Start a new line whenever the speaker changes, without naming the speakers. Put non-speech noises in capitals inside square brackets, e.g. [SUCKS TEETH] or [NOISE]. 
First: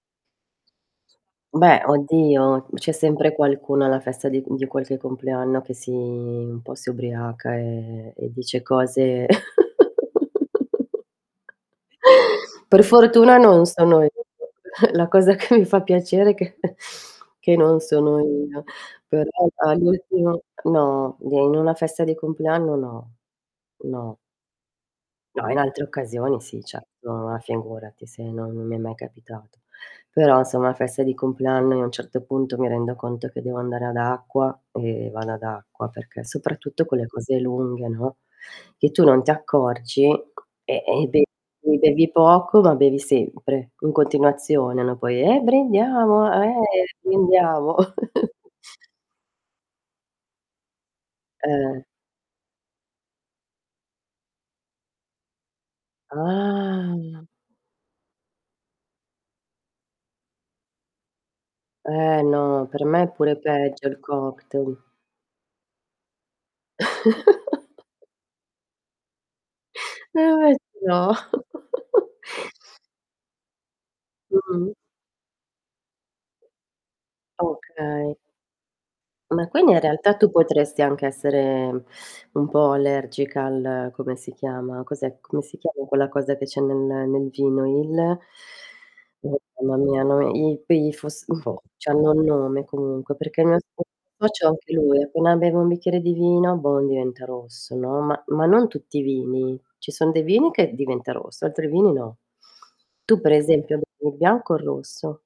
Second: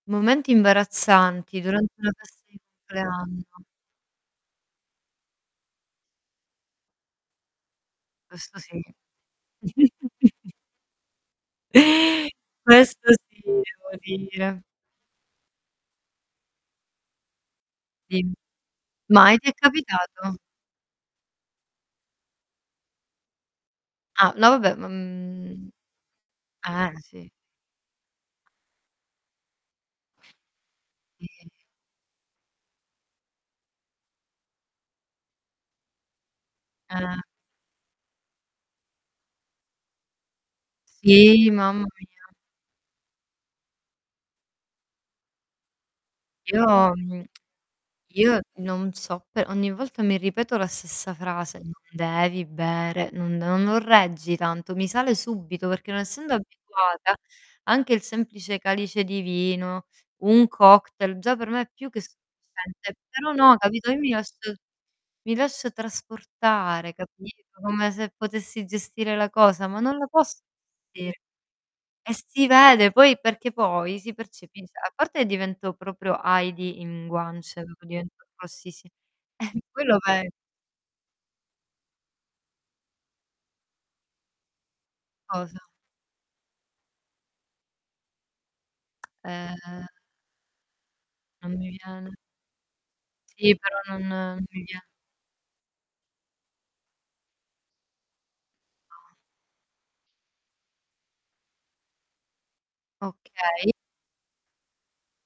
Momenti imbarazzanti
Beh,
durante una festa di
oddio, c'è sempre
compleanno.
qualcuno alla festa di di qualche compleanno che si un po' si ubriaca e e
Questo
dice
sì.
cose
[CHUCKLES]
[LAUGHS]
[INHALES]
Per
Questo
fortuna
sì,
non
devo
sono io.
dire.
[CHUCKLES] La cosa che mi fa piacere è che [CHUCKLES] che non sono
Sì.
io. Però
Ma e ti è capitato?
all'ultimo No, d in una festa di compleanno no. No.
Ah. No, vabbè, ma,
No in
mhmm
altre occasioni, sì, certo.
Eh. Sì.
Ah, figurati, se non non mi è mai capitato. Però, se è una festa di
Sì.
compleanno, io a un certo punto mi rendo conto che devo andare ad acqua, e vado ad acqua, perché soprattutto con le
Ah.
cose lunghe, no, che tu non ti accorgi, e e be
Sì,
e
mamma
bevi
mia.
poco, ma bevi sempre, in continuazione, no, poi: "Eh, brindiamo!
Io
Eh,
mhmm, [CLICKS TONGUE]
brindiamo."
io
[CHUCKLES]
non so, pe ogni volta mi ripeto la stessa frase: "Non
Eh.
devi bere, non non non reggi tanto." Mi sale subito, perché non essendo abituata
Alla
anche il semplice calice di vino, un cocktail, già per me è più che
Eh, no, per
sufficiente.
me è
Però,
pure
no,
peggio
capito, io
il
mi lascio
cocktail.
mi lascio trasportare, capito, come
[LAUGHS]
se potessi gestire la cosa, ma non la
Eh
posso
va beh. No.
gestire. E
[CHUCKLES]
si vede, poi perché poi si
Mh-mh.
percepisc A parte divento proprio Heidi in guance, proprio
Okay.
divento rossissi
Ma
[CHUCKLES]
quindi, in
quello
realtà,
ve
tu potresti anche essere [SUCKS TEETH] un po' allergica al come si chiama, cos'è come si
Cosa?
chiama quella cosa che c'è nel nel vino? Il Oh mamma
Uhm
mia no i quei fosf
Non
oh,
mi
c'hanno
viene.
nome, comunque perché
Sì, pertò non non
[UNINTELLIGIBLE]
mi
anche
vie
lui, appena bevo un bicchiere di vino, bon, diventa rosso, no, ma ma non tutti i
No.
vini. Ci son dei vini che diventa rosso, altri vini no. Tu per
Okay.
esempio, bevi il bianco o il rosso?